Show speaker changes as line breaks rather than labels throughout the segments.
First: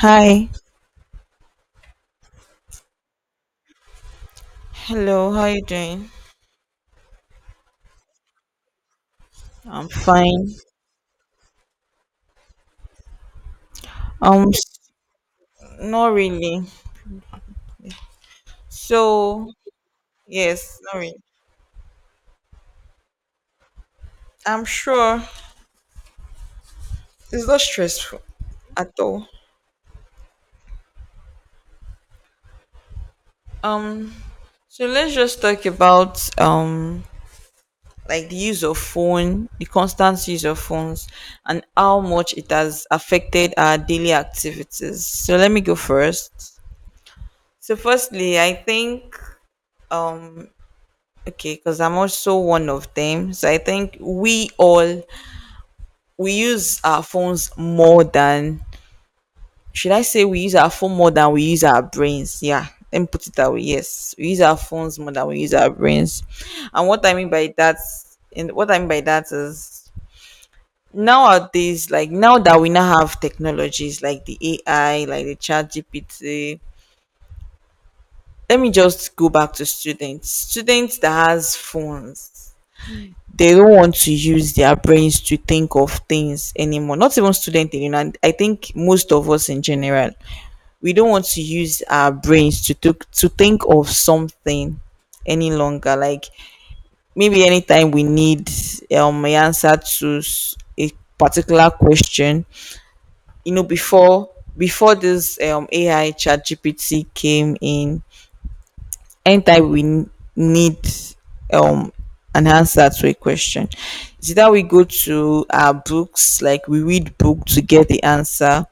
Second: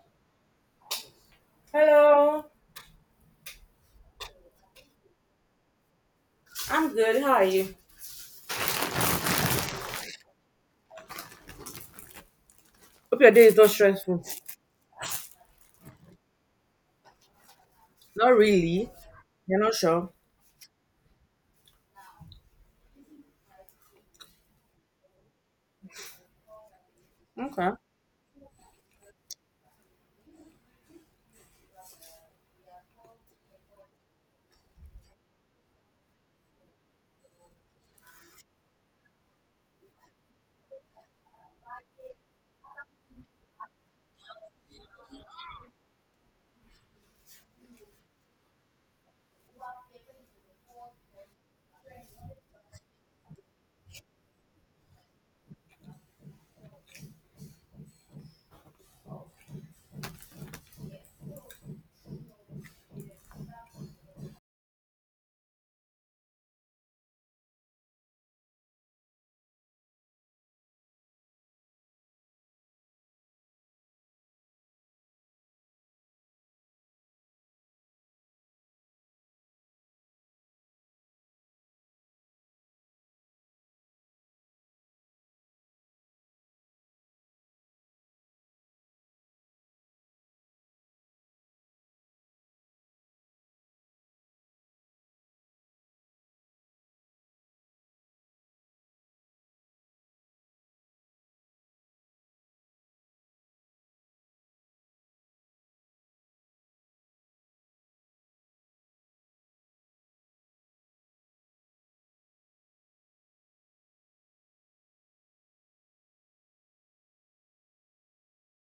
Hi.
Hello,
Hello, how you doing?
I'm good. How are you?
I'm fine.
Hope your day is not stressful.
Um, s- Not really.
Not really.
So,
You're not sure?
yes, not really. I'm sure it's not
Okay.
stressful at all. Um, so let's just talk about like the use of phone, the constant use of phones, and how much it has affected our daily activities. So let me go first. So firstly, I think um okay, because I'm also one of them. So I think we all we use our phones more than, should I say, we use our phone more than we use our brains? Yeah. Let me put it that way. Yes. We use our phones more than we use our brains. And what I mean by that and what I mean by that is nowadays, like now that we now have technologies like the AI, like the chat GPT, let me just go back to students. Students that has phones, they don't want to use their brains to think of things anymore. Not even student, you know, and I think most of us in general, we don't want to use our brains to to think of something any longer. Like, maybe anytime we need an answer to a particular question, you know, before this AI chat GPT came in, anytime we need um an answer to a question, it's either we go to our books, like we read book to get the answer,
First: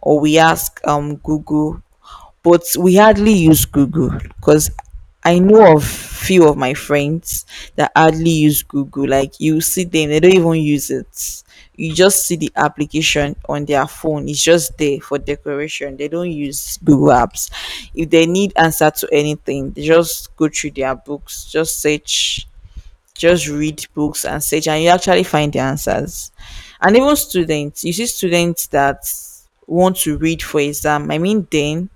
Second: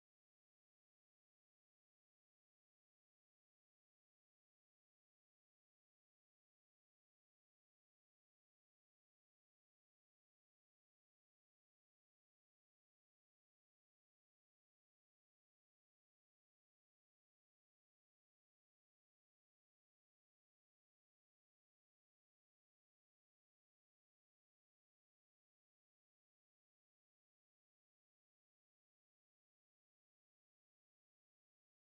or we ask Google. But we hardly use Google, because I know of few of my friends that hardly use Google. Like, you see them, they don't even use it. You just see the application on their phone. It's just there for decoration. They don't use Google apps. If they need answer to anything, they just go through their books, just search, just read books and search, and you actually find the answers. And even students, you see students that want to read for exam. I mean, then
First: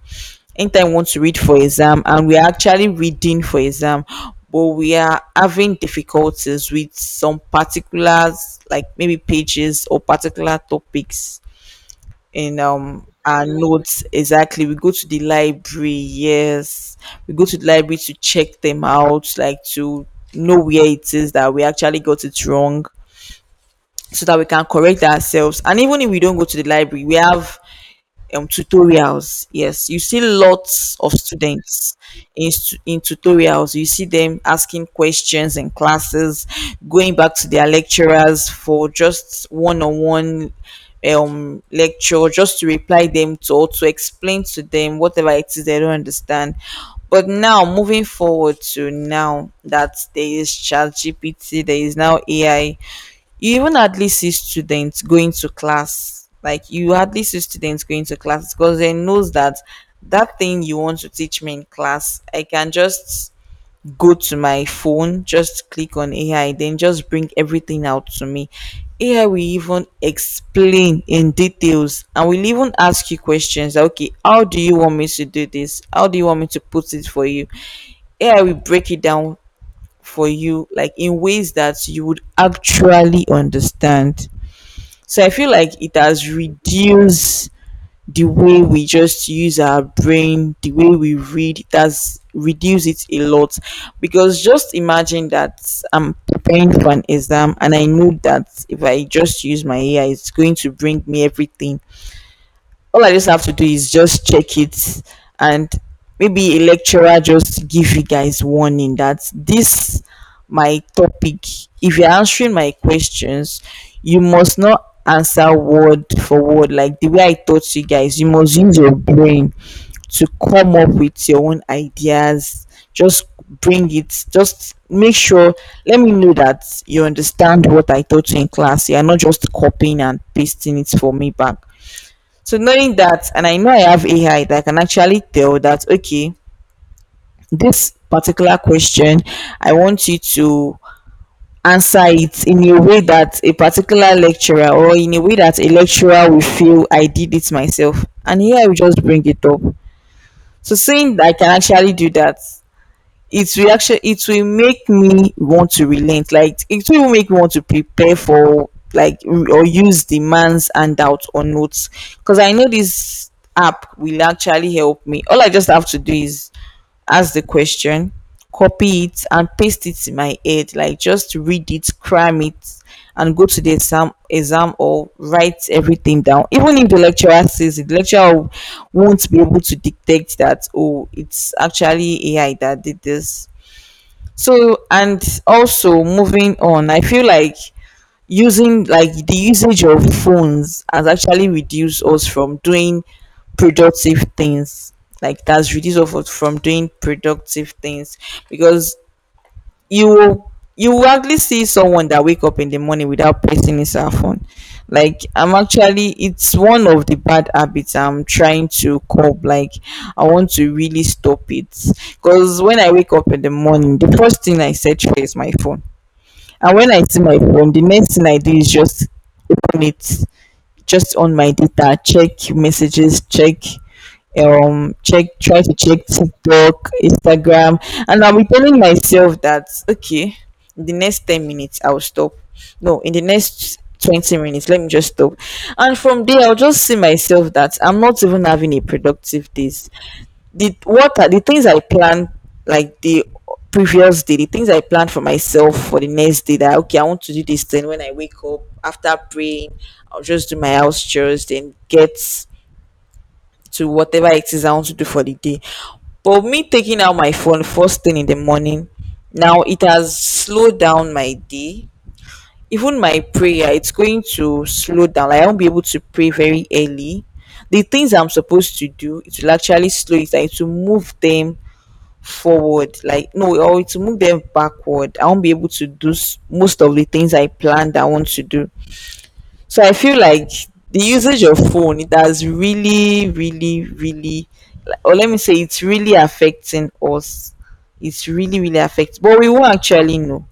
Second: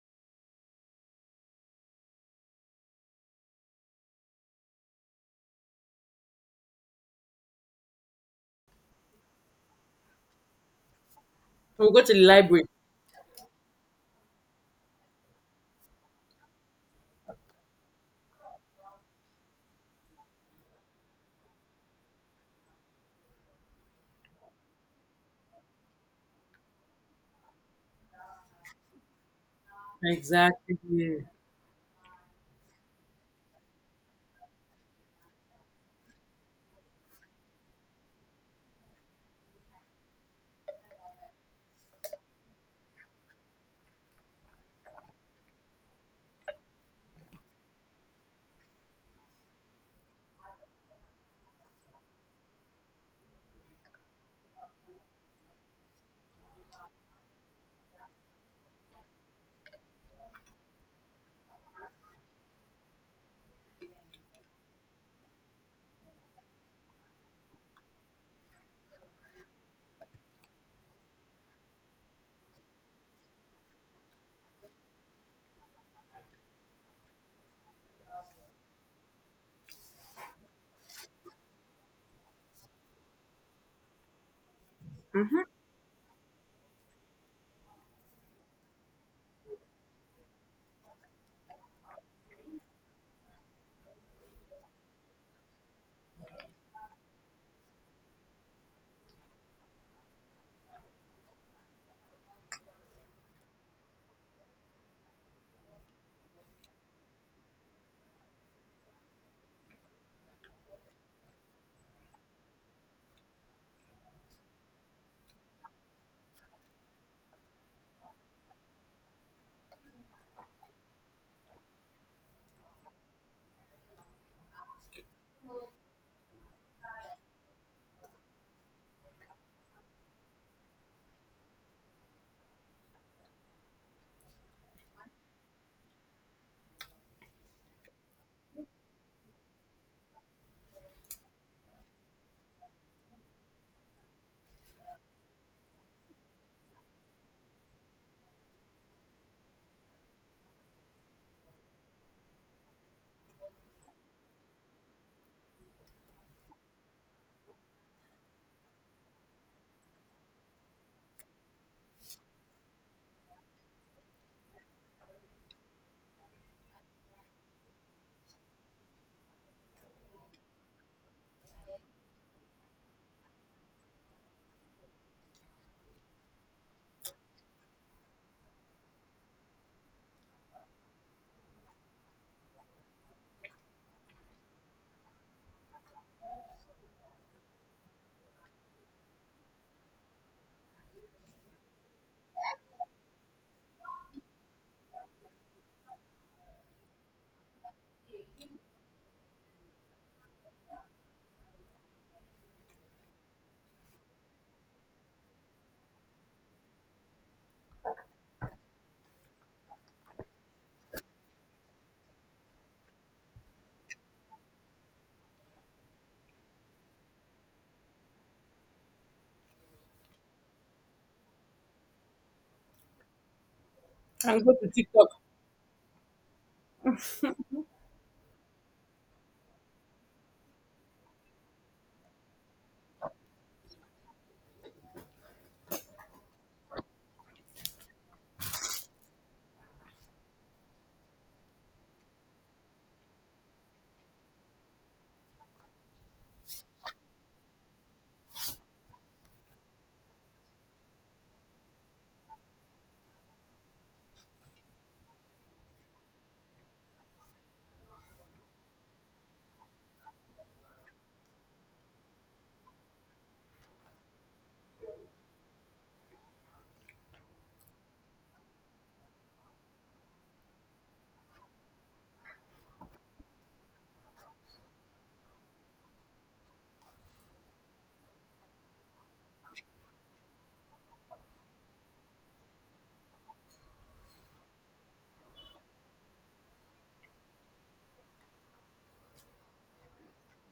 anytime we want to read for exam and we're actually reading for exam, but we are having difficulties with some particulars, like maybe pages or particular topics
We'll go to the
in
library.
our notes. Exactly, we go to the library. Yes, we go to the library to check them out, like to know where it is that we actually got it wrong, so that we can correct ourselves. And even if we don't go to the library, we have tutorials. Yes, you see
Exactly.
lots of
Mm-hmm.
students in, in tutorials. You see them asking questions in classes, going back to their lecturers for just one on one lecture, just to reply them to or to explain to them whatever it is they don't understand. But now, moving forward to now that there is chat GPT, there is now AI, you even hardly see students going to class. Like, you hardly see students going to class, because they knows that that thing you want to teach me in class, I can just go to my phone, just click on AI, then just bring everything out to me. AI will even explain in details and will even ask you questions like, okay, how do you want me to do this, how do you want me to put it for you. AI will break it down for you, like in ways that you would actually understand. So I feel like it has reduced the way we just use our brain, the way we read, it has reduced it a lot. Because just imagine that I'm preparing for an exam and I know that if I just use my AI, it's going to bring me everything. All I just have to do is just check it. And maybe a lecturer just give you guys warning that this my topic, if you're answering my questions, you must not answer word for word like the way I taught you guys. You must use your brain to come up with your own ideas. Just bring it, just make sure let me know that you understand what I taught you in class. You are not just copying and pasting it for me back. So knowing that, and I know I have AI that can actually tell that, okay, this particular question, I want you to answer it in a way that a particular lecturer, or in a way that a lecturer will feel I did it myself. And here I will just bring it up. So seeing that I can actually do that, it will actually, it will make me want to relent. Like it will make me want to prepare for, like, or use demands man's handout or notes, because I know this app will actually help me. All I just have to do is ask the question, copy it and paste it in my head, like just read it, cram it, and go to the exam exam, or write everything down. Even if the lecturer says it, the lecturer won't be able to detect that, oh, it's actually AI that did this. So, and also moving on, I feel like using, like the usage of phones has actually reduced us from doing productive things. Like that's reduced us from doing productive things, because you will actually see someone that wake up in the morning without pressing his cell phone. Like, I'm actually, it's one of the bad habits I'm trying to curb. Like, I want to really stop it. Because when I wake up in the morning, the first thing I search for is my phone. And when I see my phone, the next thing I do is just on it, just on my data, check messages, check
And go to TikTok.
check try to check TikTok, Instagram. And I'll be telling myself that okay, in the next 10 minutes I'll stop. No, in the next 20 minutes, let me just stop. And from there, I'll just see myself that I'm not even having a productive days. The, what are the things I planned, like the previous day, the things I planned for myself for the next day, that okay, I want to do this thing. When I wake up, after praying, I'll just do my house chores, then get to whatever it is I want to do for the day. But me taking out my phone first thing in the morning, now it has slowed down my day. Even my prayer, it's going to slow down. Like, I won't be able to pray very early. The things I'm supposed to do, it will actually slow it down. It will move them forward. Like, no, or it will move them backward. I won't be able to do most of the things I planned I want to do. So I feel like the usage of phone, it has really, really, really, like, or let me say, it's really affecting us. It's really, really affecting, but we won't actually know.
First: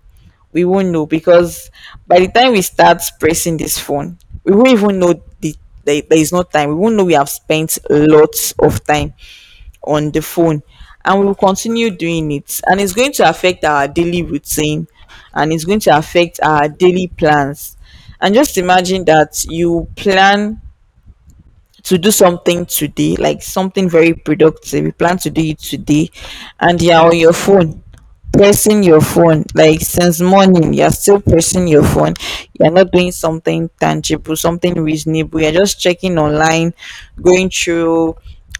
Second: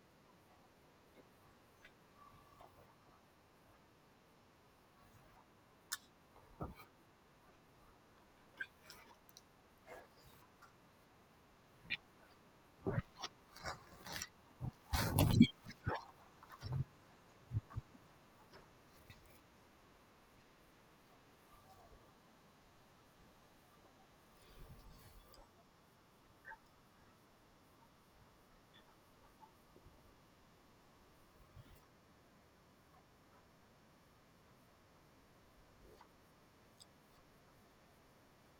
We won't know because by the time we start pressing this phone, we won't even know the, there is no time. We won't know we have spent lots of time on the phone, and we will continue doing it, and it's going to affect our daily routine, and it's going to affect our daily plans. And just imagine that you plan to do something today, like something very productive. You plan to do it today, and you're on your phone, pressing your phone. Like since morning, you're still pressing your phone. You're not doing something tangible, something reasonable. You're just checking online, going through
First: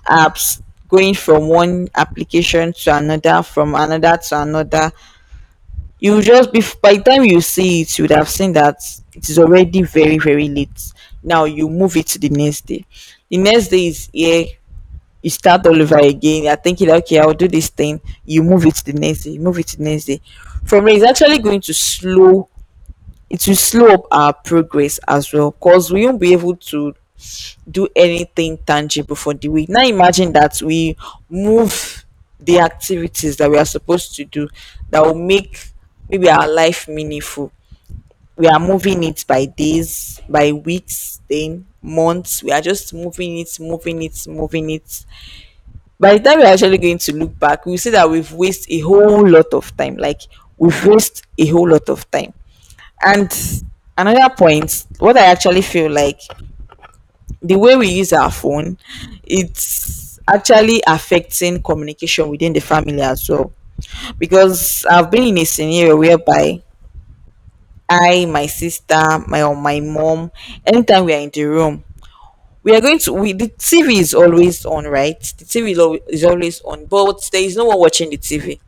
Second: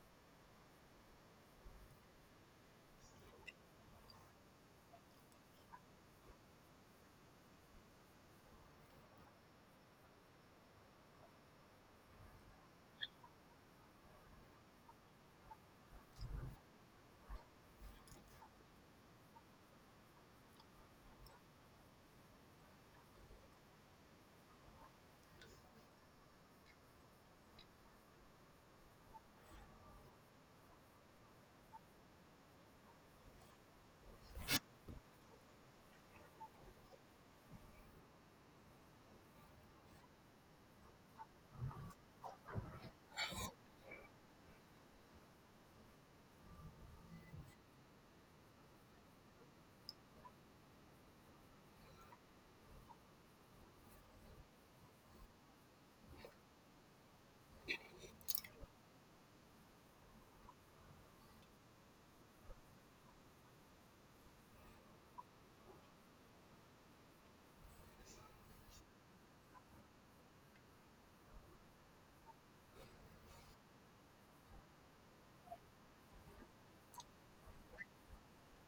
apps, going from one application to another, from another to another. You just be, by the time you see it, you would have seen that it is already very very late. Now you move it to the next day. The next day is, yeah, you start all over again. You're thinking, okay, I'll do this thing. You move it to the next day, you move it to the next day. From there, it's actually going to slow, it will slow up our progress as well, because we won't be able to do anything tangible for the week. Now imagine that we move the activities that we are supposed to do that will make, maybe, our life meaningful. We are moving it by days, by weeks, then months. We are just moving it, moving it, moving it. By the time we're actually going to look back, we see that we've wasted a whole lot of time. Like, we've wasted a whole lot of time. And another point, what I actually feel like, the way we use our phone, it's actually affecting communication within the family as well. Because I've been in a scenario whereby I, my sister, my or my mom, anytime we are in the room, we are going to, we, the TV is always on, right? The TV is is always on, but there is no one watching the TV.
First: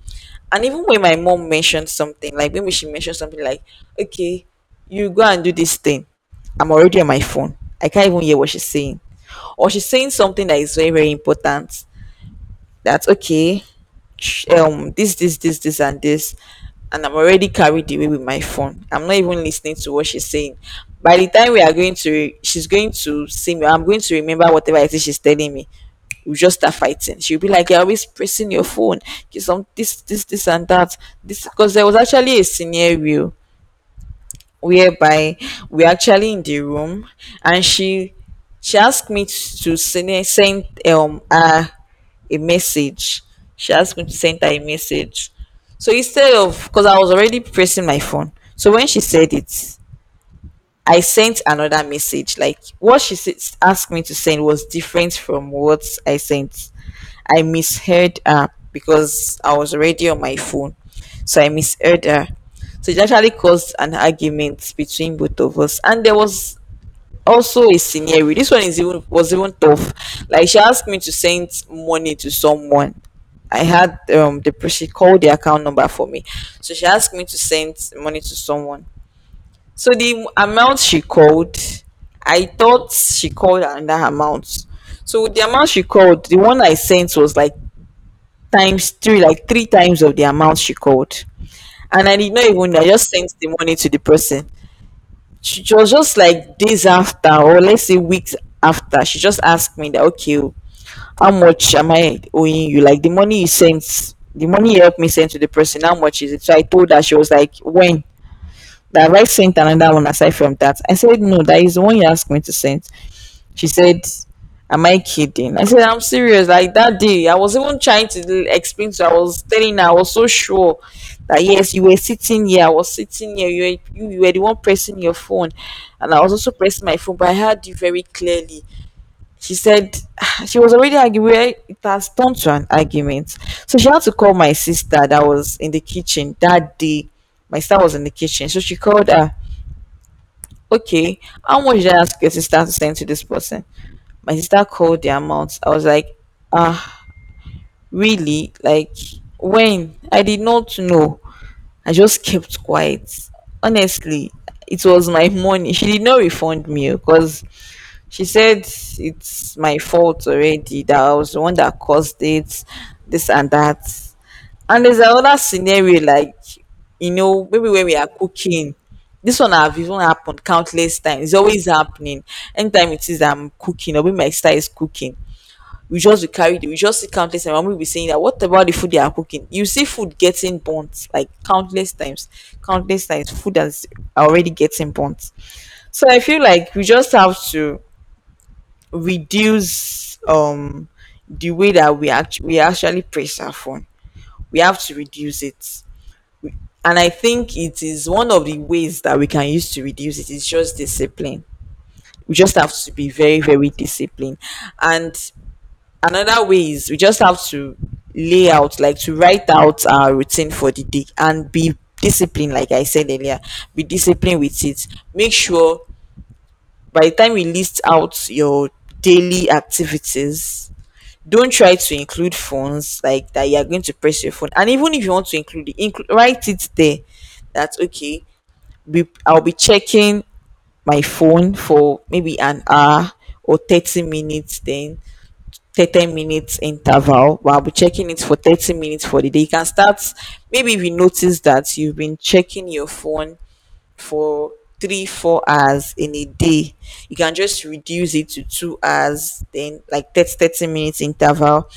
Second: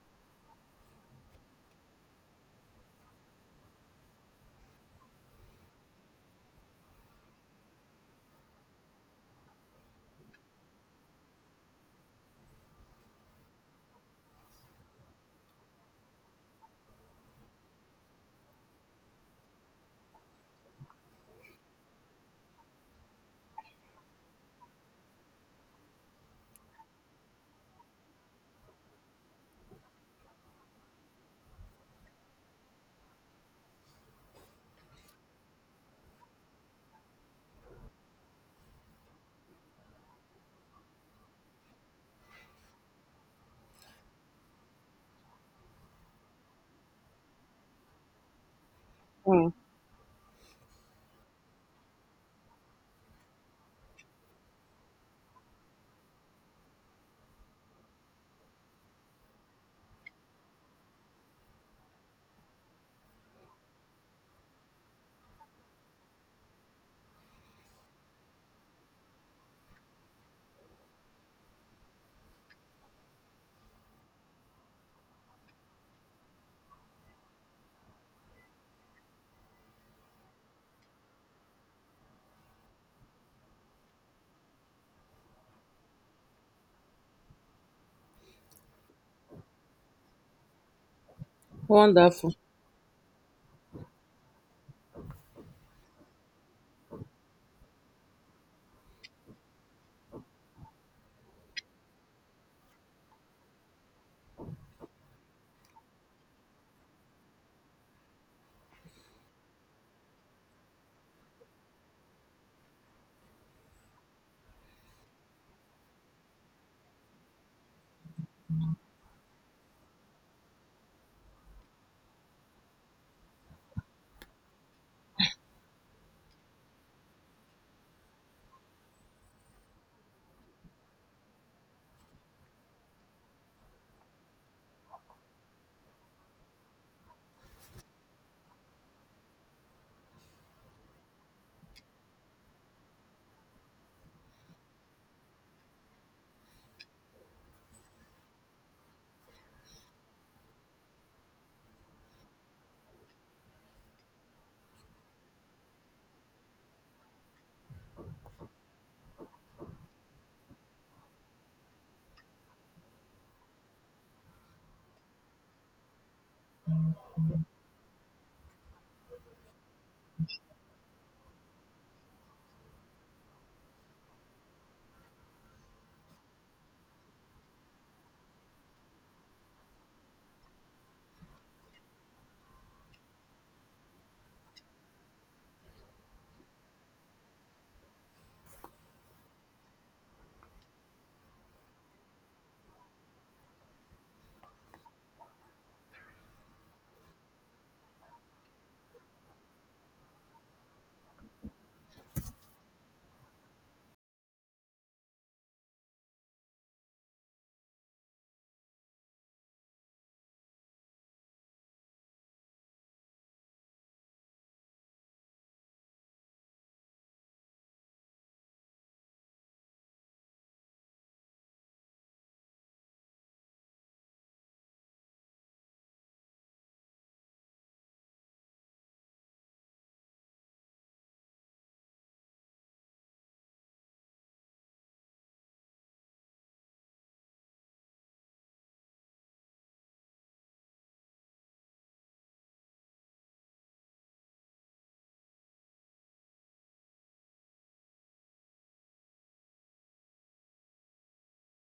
And even when my mom mentioned something, like maybe she mentioned something like, okay, you go and do this thing. I'm already on my phone. I can't even hear what she's saying. Or she's saying something that is very, very important that okay sh- this this this this and this, and I'm already carried away with my phone. I'm not even listening to what she's saying. By the time we are going to, she's going to see me. I'm going to remember whatever it is she's telling me. We just start fighting. She'll be like, "You're always pressing your phone, you some this this this and that this," because there was actually a scenario whereby we actually in the room, and she asked me to send her a message. She asked me to send her a message. So instead of, because I was already pressing my phone, so when she said
Mm.
it, I sent another message. Like what asked me to send was different from what I sent. I misheard her because I was already on my phone. So I misheard her. So it actually caused an argument between both of us. And there was also a scenario. This one is even, was even tough. Like she asked me to send money to someone. I had she called the account number for me. So she asked me to send money to someone. So the amount she called, I thought she called another amount. So the amount she called, the one I sent was like times three, like three times of the amount she called. And I did
Wonderful.
not even, I just sent the money to the person. She was just like days after, or let's say weeks after, she just asked me that, okay, oh, how much am I owing you? Like the money you sent, the money you helped me send to the person, how much is it? So I told her, she was like, when? That I sent another one aside from that. I said, no, that is the one you asked me to send. She said, am I kidding? I said, I'm serious. Like that day, I was even trying to explain to her. I was telling her, I was so sure that yes, you were sitting here. I was sitting here. You were the one pressing your phone. And I was also pressing my phone, but I heard you very clearly. She said, she was already arguing. It has turned to an argument. So she had to call my sister that was in the kitchen that day. My sister was in the kitchen. So she called her, okay, how much did I ask your sister to send to this person? My sister called the amount. I was like, ah, really? Like, when? I did not know. I just kept quiet. Honestly, it was my money. She did not refund me because she said it's my fault already that I was the one that caused it, this and that. And there's another scenario like, you know, maybe when we are cooking, this one have even happened countless times. It's always happening. Anytime it is I'm cooking or when my sister is cooking, we just will carry the, we just see countless times. Mommy will be saying that what about the food they are cooking? You see food getting burnt like countless times, countless times. Food that's already getting burnt. So I feel like we just have to reduce the way that we actually praise our phone. We have to reduce it. And I think it is one of the ways that we can use to reduce it. It is just discipline. We just have to be very, very disciplined. And another way is we just have to lay out, like to write out our routine for the day and be disciplined like I said earlier, be disciplined with it. Make sure by the time we list out your daily activities, don't try to include phones, like that you are going to press your phone. And even if you want to include it, write it there, that's okay. Be, I'll be checking my phone for maybe an hour or 30 minutes, then 30 minutes interval, but I'll be checking it for 30 minutes for the day. You can start, maybe if you notice that you've been checking your phone for three, 4 hours in a day, you can just reduce it to 2 hours, then like 30, 30 minutes interval.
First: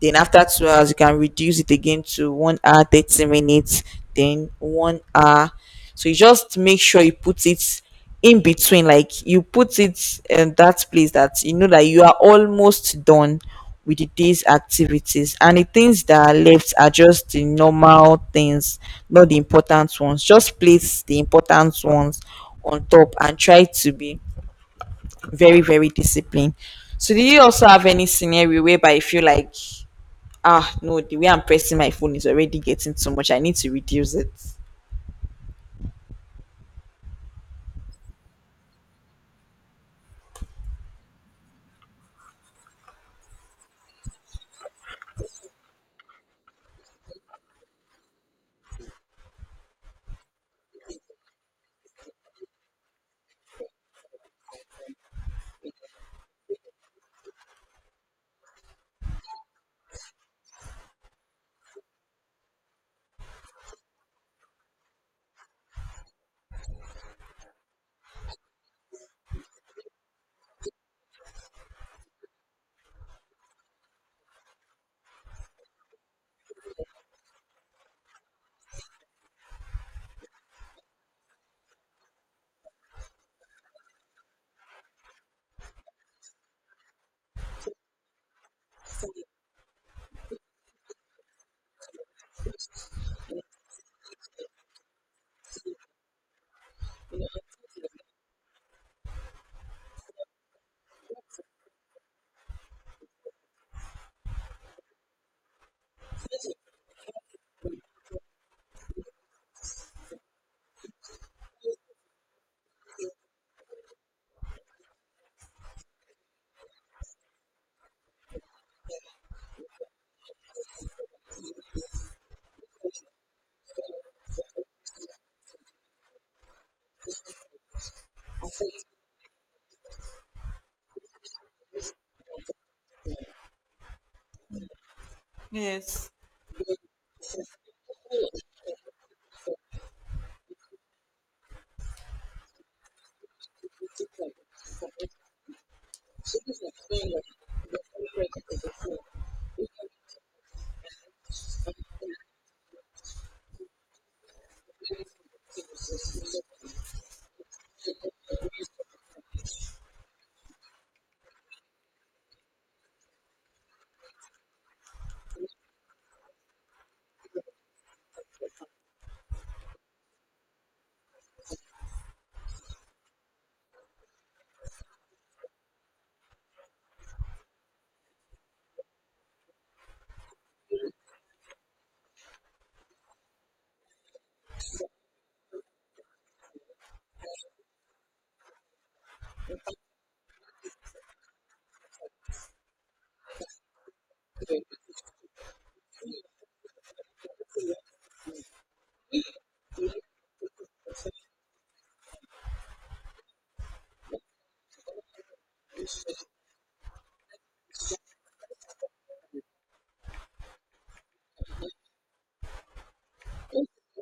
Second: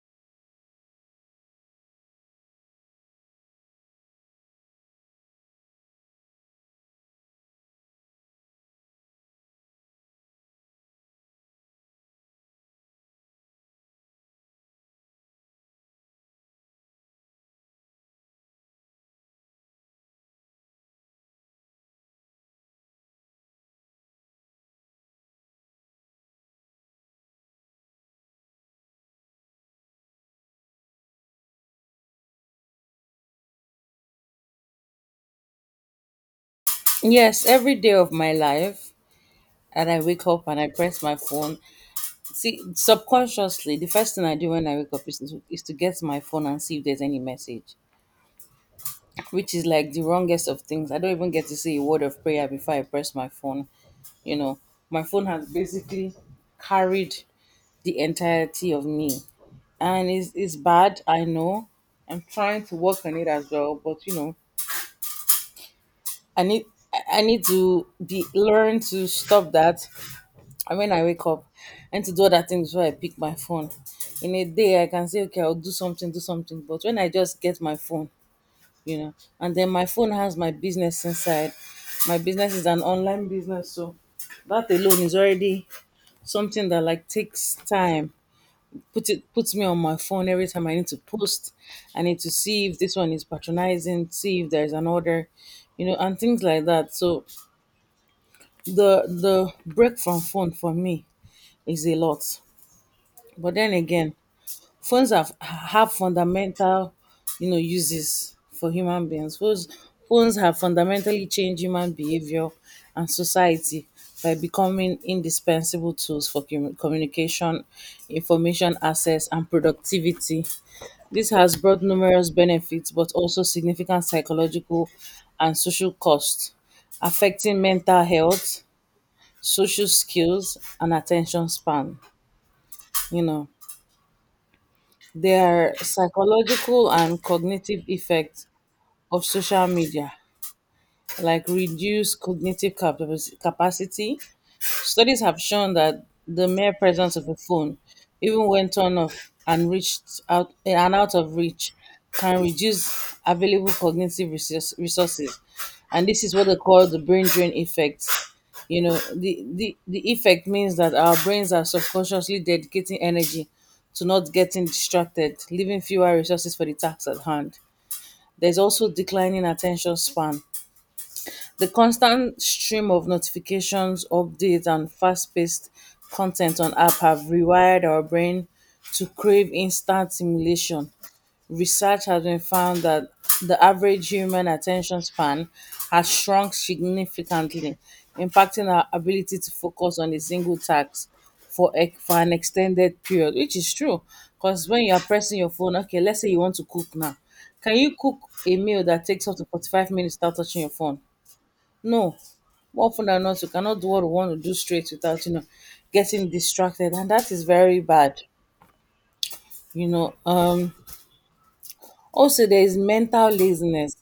Then after 2 hours, you can reduce it again to 1 hour, 30 minutes, then 1 hour. So you just make sure you put it in between, like you put it in that place that you know that you are almost done with the day's activities and the things that are left are just the normal things, not the important ones. Just place the important ones on top and try to be very, very disciplined. So do you also have any scenario whereby you feel like, ah, no, the way I'm pressing my phone is already getting too much, I need to reduce it?
Yes, every day of my life, and I wake up and I press my phone. See, subconsciously, the first thing I do when I wake up is to get my phone and see if there's any message, which is like the wrongest of things. I don't even get to say a word of prayer before I press my phone. You know, my phone has basically carried the entirety of me. And it's bad, I know. I'm trying to work on it as well, but I need I need to be learn to stop that. And when I wake up and to do other things before I pick my phone. In a day I can say, okay, I'll do something, do something. But when I just get my phone, you know, and then my phone has my business inside. My business is an online business, so that alone is already something that like takes time. Put it puts me on my phone every time I need to post. I need to see if this one is patronizing, see if there's an order, and things like that. So the break from phone for me is a lot. But then again, phones have fundamental, uses for human beings. Phones have fundamentally changed human behavior and society by becoming indispensable tools for communication, information access, and productivity. This has brought numerous benefits, but also significant psychological and social costs, affecting mental health, social skills, and attention span. You know, There are psychological and cognitive effects of social media, like reduced cognitive capacity, Studies have shown that the mere presence of a phone, even when turned off and reached out and out of reach, can reduce available cognitive resources. And this is what they call the brain drain effect. The effect means that our brains are subconsciously dedicating energy to not getting distracted, leaving fewer resources for the tasks at hand. There's also declining attention span. The constant stream of notifications, updates, and fast paced content on app have rewired our brain to crave instant stimulation. Research has been found that the average human attention span has shrunk significantly, impacting our ability to focus on a single task for an extended period, which is true. Because when you are pressing your phone, okay, let's say you want to cook now. Can you cook a meal that takes up to 45 minutes without touching your phone? No, more often than not, you cannot do what you want to do straight without, getting distracted, and that is very bad. You know, um, also there is mental laziness.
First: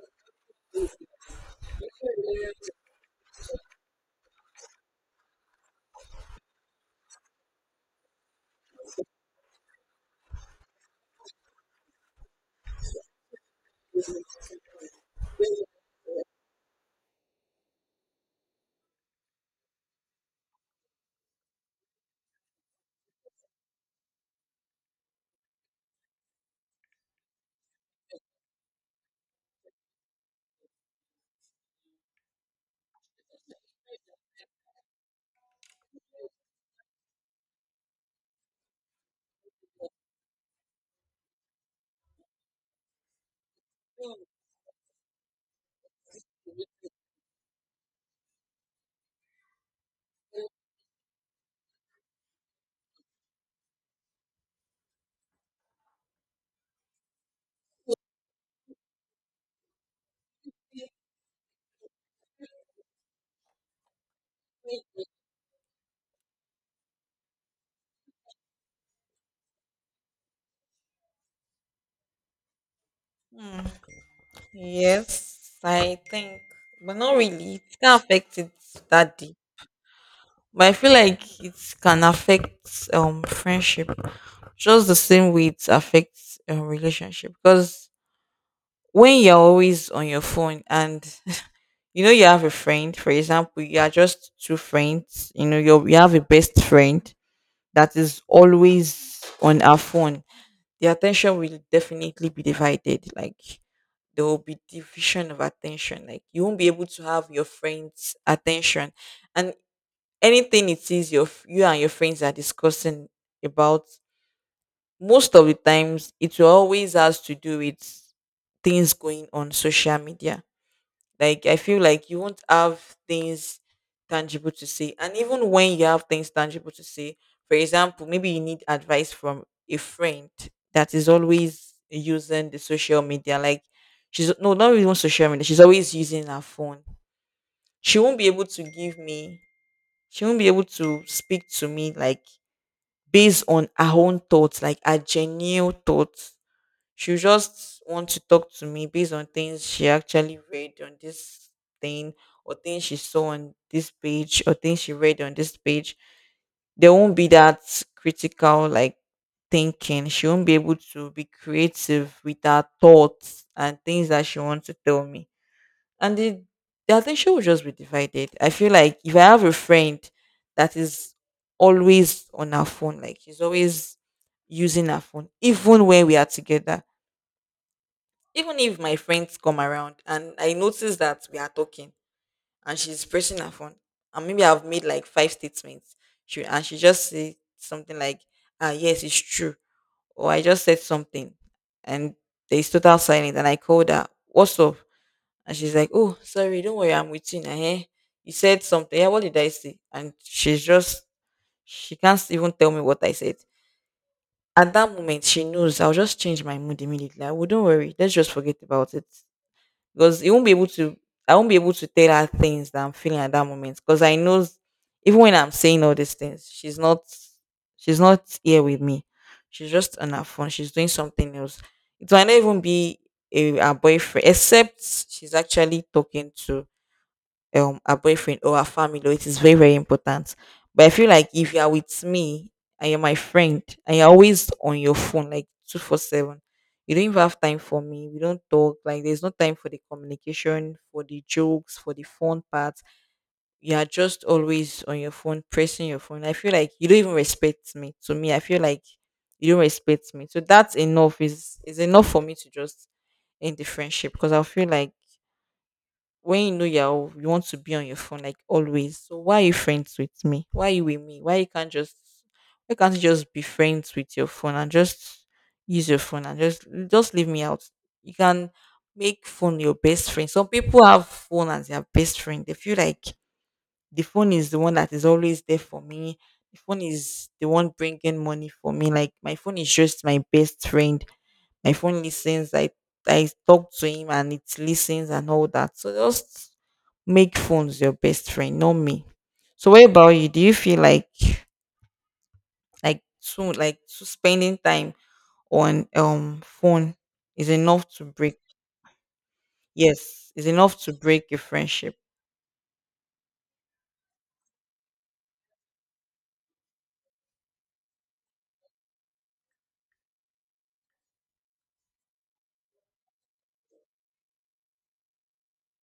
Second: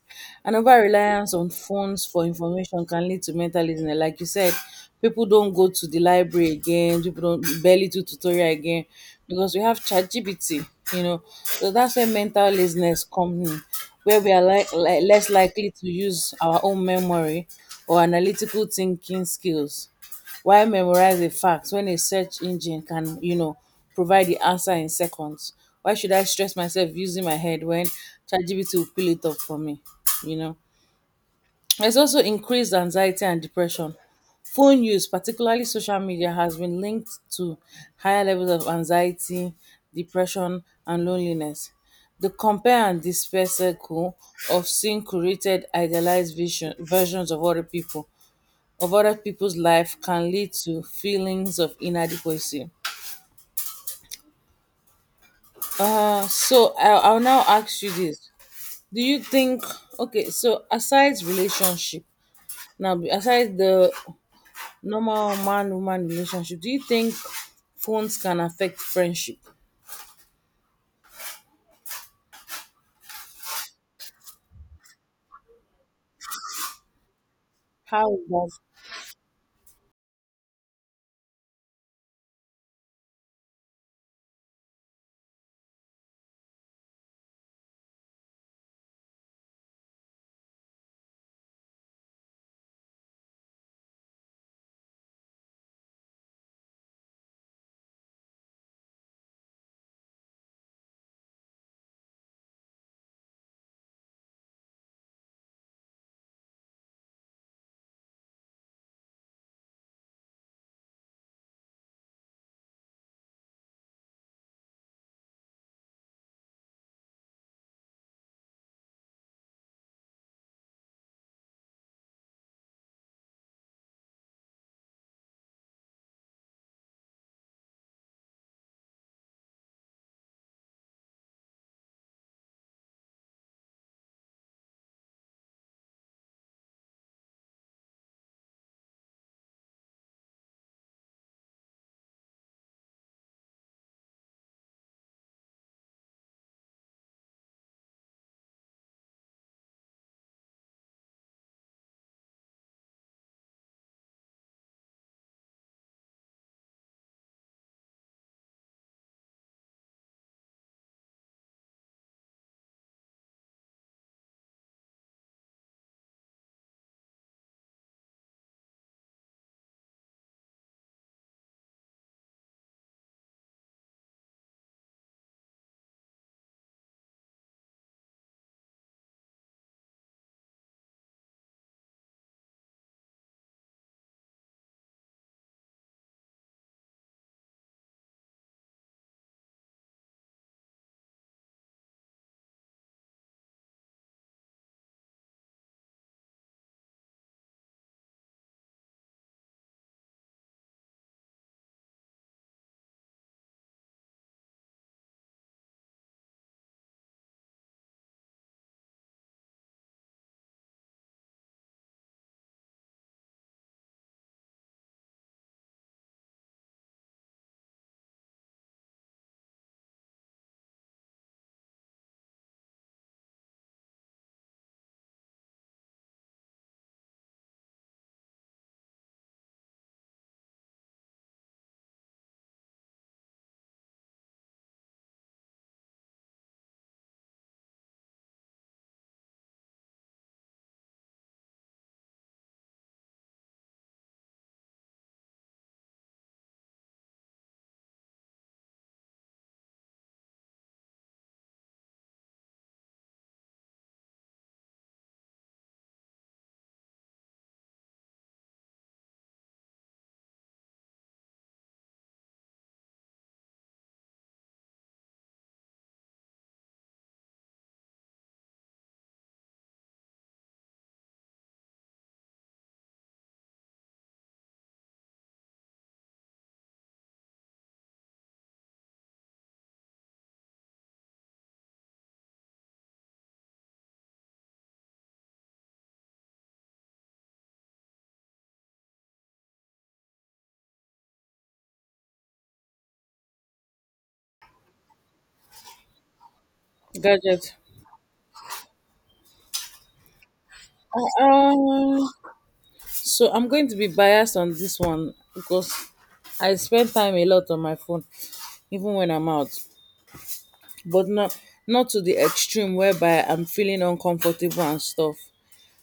An over reliance on phones for information can lead to mental laziness. Like you said, people don't go to the library again. People don't barely do tutorial again because we have ChatGPT. So that's where mental laziness comes in, where we are like less likely to use our own memory or analytical thinking skills. Why memorize a fact when a search engine can, provide the answer in seconds? Why should I stress myself using my head when ChatGPT will peel it up for me? You know, there's also increased anxiety and depression. Phone use, particularly social media, has been linked to higher levels of anxiety, depression, and loneliness. The compare and despair circle of seeing curated, idealized versions of other people's life can lead to feelings of inadequacy. So I'll now ask you this: Do you think okay? So aside relationship, now aside the normal man-woman relationship, do you think phones can affect friendship? How does
When you're always on your phone and you know, you have a friend, for example, you are just two friends, you know, you have a best friend that is always on her phone, anything it is you and your friends are discussing about, most of the times it will always has to do things going on social media. Like I feel like you won't have things tangible to. And even when you have things that, say for example, from a friend that is always she's, she's always she, she won't be able to speak to me like based on her own thoughts, like her genuine thoughts. She just want to talk to me based on things she actually read on this thing or things she saw on this page or things she read on this page. There won't be that critical like thinking. She won't be able to be creative with her thoughts and things that she wants to tell me. And the attention will just be divided. I feel like if I have a friend that is always on her phone, like she's always using her phone, even when we are together. Even if my friends come around and I notice that we are talking and she's pressing her phone, and maybe I've made like five statements, she just say something like, "Ah, yes, it's true," or I just said something, and there's total silence, and I called her, "What's up?" And she's like, "Oh, sorry, don't worry, I'm with you now." Eh? You said something. Yeah, what did I say? And she's just, she can't even tell me what I said at that moment. She knows I'll just change my mood immediately. I will, don't worry, let's just forget about it. Because you won't be able to, I won't be able to tell her things that I'm feeling at that moment. Because I know even when I'm saying all these things, she's not here with me. She's just on her phone. She's doing something else. It might not even be a, her boyfriend, except she's actually talking to her boyfriend or her family, or it is very, very important. But I feel like if you are with me and you're my friend and you're always on your phone like 24/7, you don't even have time for me. We don't talk. Like there's no time for the communication, for the jokes, for the fun parts. You are just always on your phone pressing your phone. I feel like you don't even respect me. To me, I feel like you don't respect me. So that's enough, is enough for me to just end the friendship. Because I feel like when you know you're, you want to be on your phone like always. So why are you friends with me? Why are you with me? Why you can't just, why can't you just be friends with your phone and just use your phone and just leave me out? You can make phone your best friend. Some people have phone as their best friend. They feel like the phone is the one that is always there for me. The phone is the one bringing money for me. Like my phone is just my best friend. My phone listens. I talk to him and it listens and all that. So just make phones your best friend, not me. So what about you? Do you feel like, like too spending time on phone
gadget?
is enough to break, yes, is enough to break your friendship.
Um, so I'm going to be biased on this one because I spend time a lot on my phone, even when I'm out. But not to the extreme whereby I'm feeling uncomfortable and stuff.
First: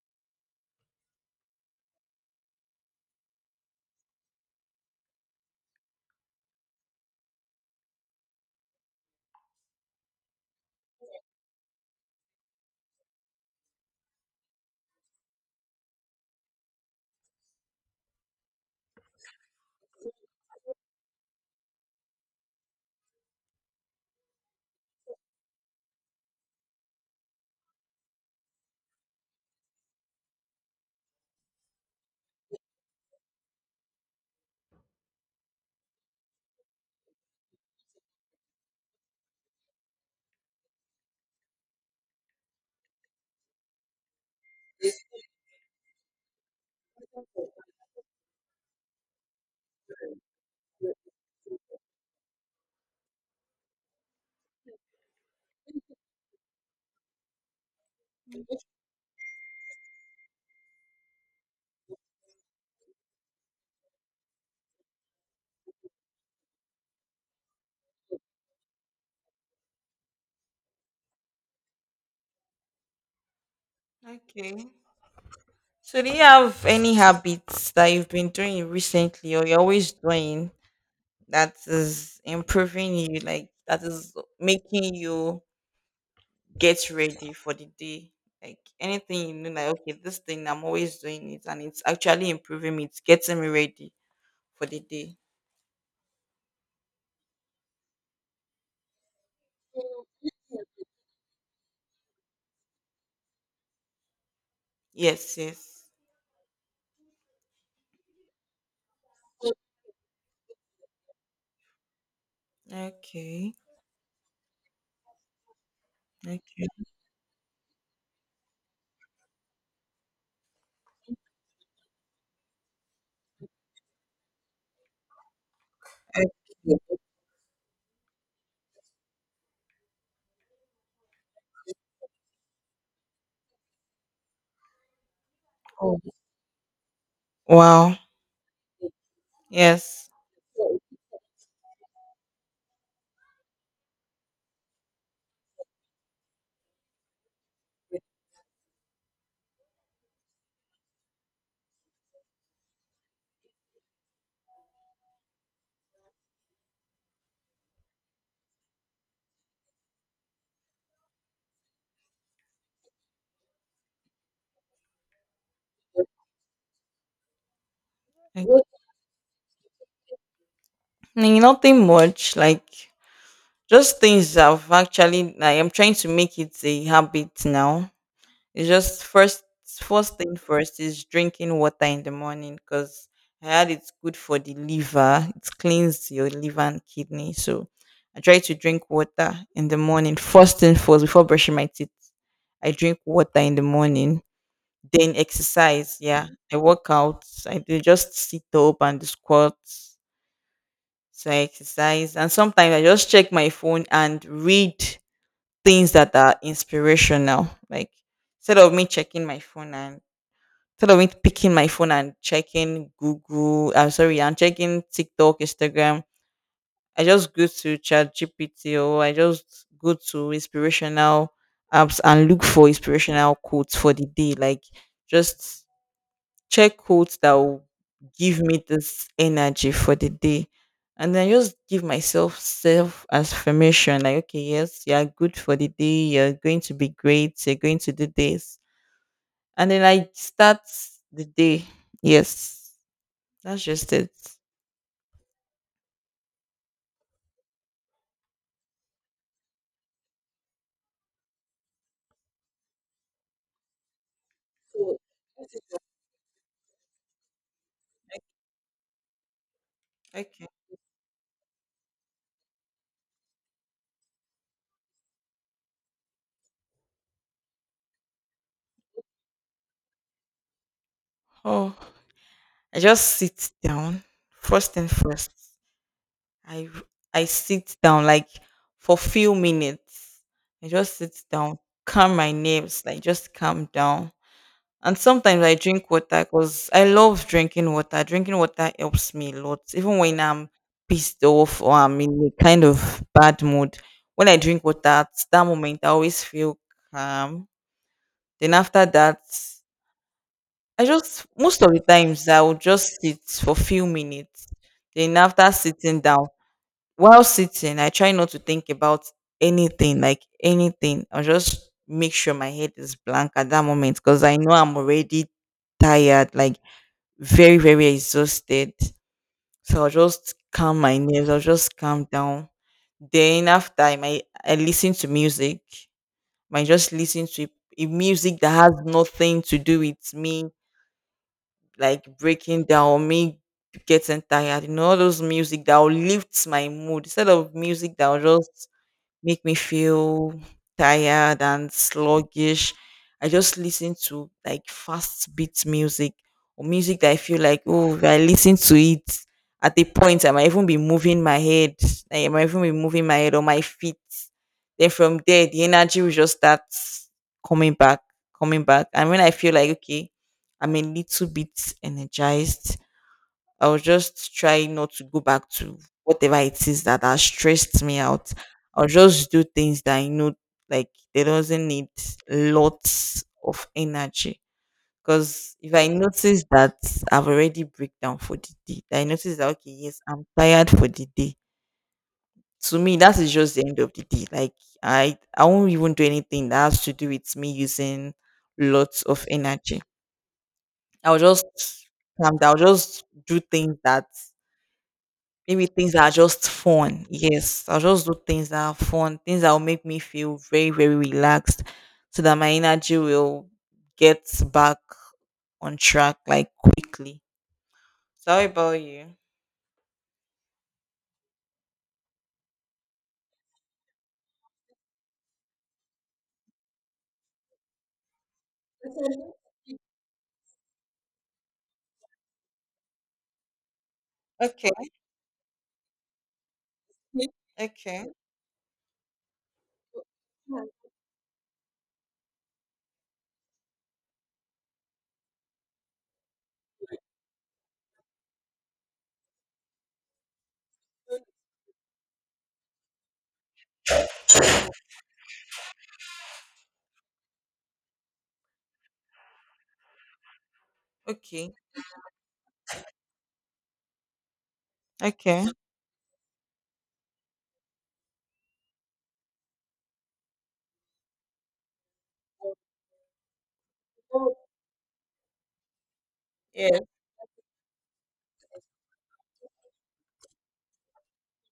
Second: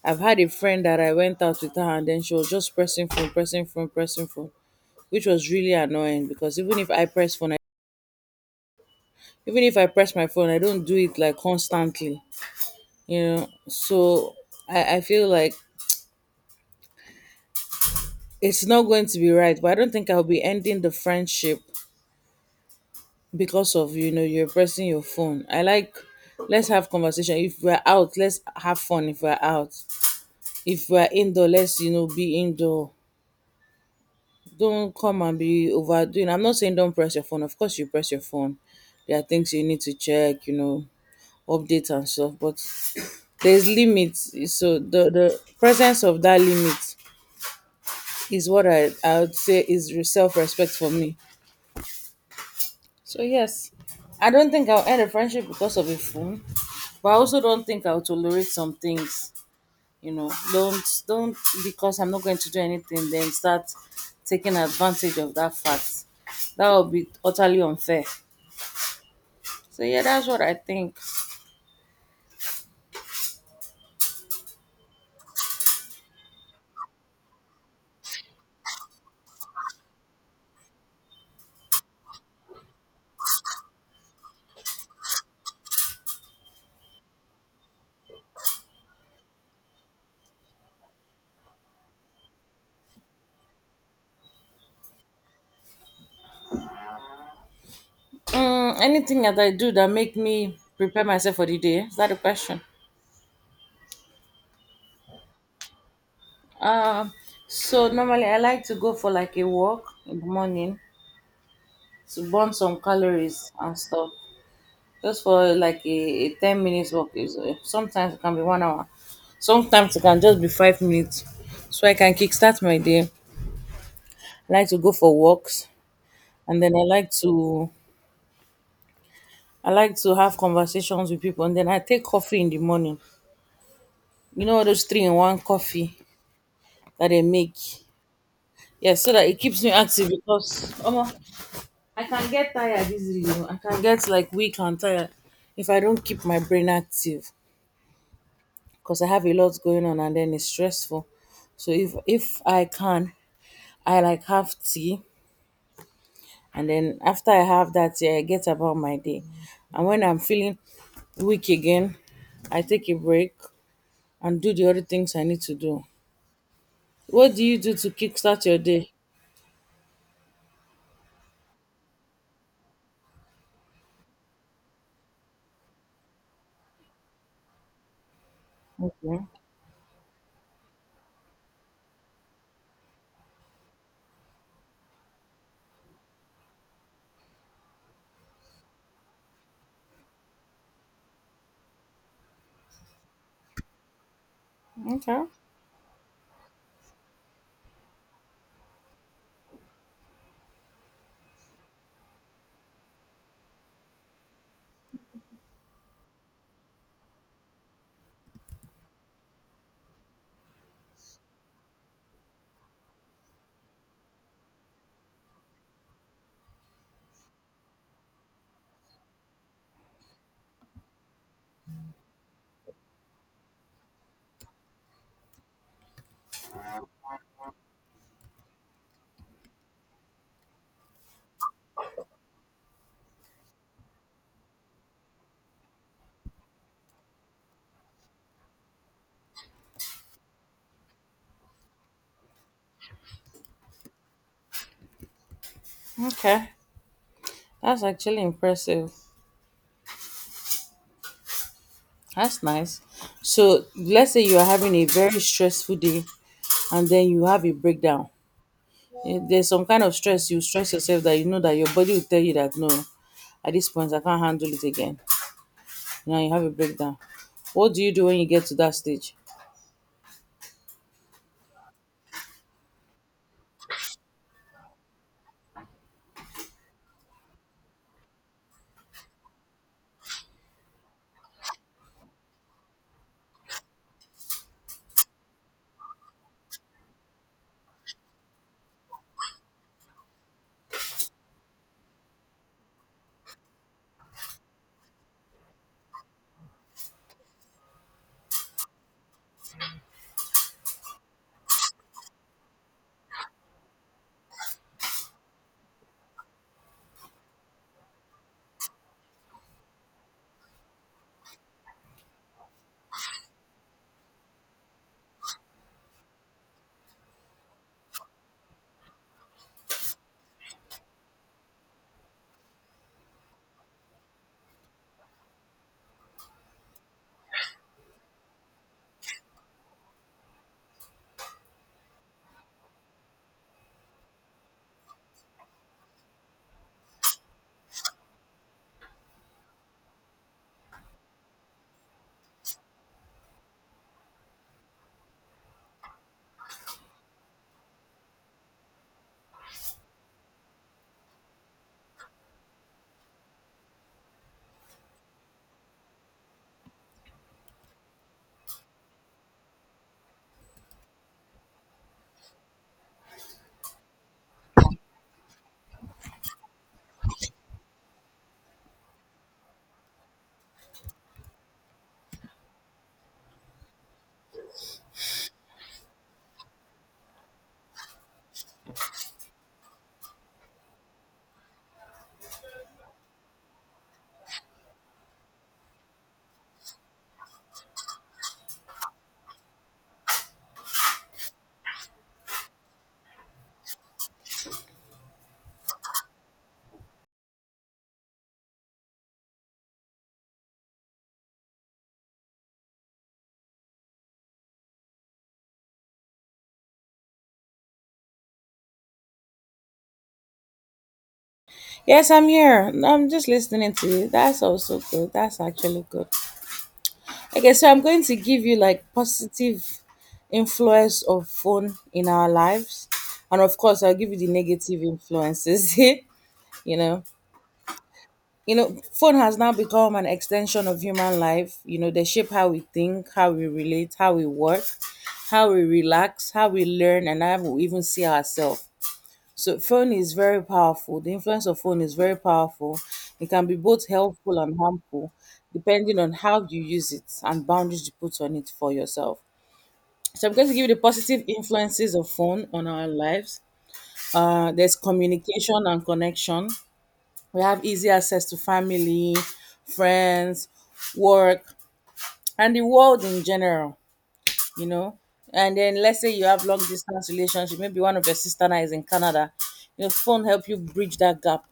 I've had a friend that I went out with her and then she was just pressing phone, pressing phone, pressing phone, which was really annoying because even if I press phone, even if I press my phone, I don't do it like constantly. So I feel like it's not going to be right, but I don't think I'll be ending the friendship because of you're pressing your phone. I like, let's have conversation if we're out. Let's have fun if we're out. If we're indoor, let's be indoor. Don't come and be overdoing. I'm not saying don't press your phone. Of course, you press your phone. There are things you need to check, update and stuff. But there's limits. So the presence of that limit is what I would say is self respect for me. So yes, I don't think I'll end a friendship because of a phone, but I also don't think I'll tolerate some things, you know. Don't, because I'm not going to do anything then start taking advantage of that fact. That would be utterly unfair. So yeah, that's what I think.
So do you have any habits that you've been doing recently or you're always doing that is improving you, like that is making you get ready for the day? Like anything you know, like okay, this thing I'm always doing it and it's actually improving me, it's getting me ready for the day
Mm, anything that I do that make me prepare myself for the day, is that a question? Um so normally I like to go for like a walk in the morning to burn some calories and stuff, just for like a 10 minutes walk is sometimes it can be 1 hour, sometimes it can just be 5 minutes, so I can kickstart my day. I like to go for walks, and then I like to have conversations with people, and then I take coffee in the morning. You know all those three in one coffee that they make. Yeah, so that it keeps me active because omo, I can get tired easily. You know? I can get like weak and tired if I don't keep my brain active because I have a lot going on and then it's stressful. So if I can, I like have tea, and then after I have that, yeah, I get about my day. And when I'm feeling weak again, I take a break and do the other things I need to do. What do you do to kickstart your day?
now. It's just
Okay,
first thing first is drinking water in the morning because I heard it's good for the liver. It cleans your liver and kidney. So I try to drink water in the morning first thing first before brushing my teeth. I drink water in the morning. Then
okay,
exercise. Yeah, I work out. I do just sit up and do squats. So I exercise, and sometimes I just check my phone and read things that are inspirational. Like instead of me checking my phone and instead of me picking my phone and checking Google, I'm sorry, I'm checking TikTok, Instagram. I just go to Chat GPT or I just go to inspirational apps and look for inspirational quotes for the day. Like just check quotes that will give me this energy for the day. And then just give myself self affirmation like, okay, yes, you're good for the day. You're going to be great. You're going to do this. And then I start the day. Yes, that's just it.
okay. That's actually impressive. That's nice. So let's say you are having a very stressful day and then you have a breakdown. Eh, there's some kind of stress you stress yourself that you know that your body will tell you that no, at this point I can't handle it again. Now you have a breakdown. What do you do when you get to that stage?
Because I love drinking water. Drinking water helps me a lot. Even when I'm pissed off or I'm in a kind of bad mood, when I drink water, at that moment, I always feel calm. Then after that, I just most of the times I would just sit for few minutes. Then after sitting down, while sitting, I try not to think about anything, like anything. I'll just make sure my head is blank at that moment because I know I'm already tired, like very, very exhausted. So I'll just calm my nerves, I'll just calm down. Then after I might I listen to music. I might just listen to a music that has nothing to do with me like breaking down, me getting tired, you know, all those music that will lift my mood instead of music that will just make me feel tired and sluggish. I just listen to like fast beat music or music that I feel like, oh, if I listen to it at a point, I might even be moving my head. Like, I might even be moving my head or my feet. Then from there, the energy will just start coming back, coming back. And when I feel like, okay, I'm a little bit energized, I was just trying not to go back to whatever it is that has stressed me out. I'll just do things that I know like they doesn't need lots of energy. Because if I notice that I've already breakdown for the day, that I notice that okay, yes, I'm tired for the day. To me, that is just the end of the day. Like I won't even do anything that has to do with me using lots of energy. I'll just calm down. I'll just do things that
Yes, I'm here. I'm just listening to you. That's also good. That's actually good. Okay, so I'm going to give you like positive influence of phone in our lives. And of course, I'll give you the negative influences. Know, phone has now become an extension of human life. They shape how we think, how we relate, how we work, how we relax, how we learn, and how we even see ourselves. So phone is very powerful. The influence of phone is very powerful. It can be both helpful and harmful, depending on how you use it and boundaries you put on it for yourself. So I'm going to give you the positive influences of phone on our lives. There's communication and connection. We have easy access to family, friends, work, and the world in general. You know, and then let's say you have long distance relationship. Maybe one of your sister now is in Canada. Your phone help you bridge that gap.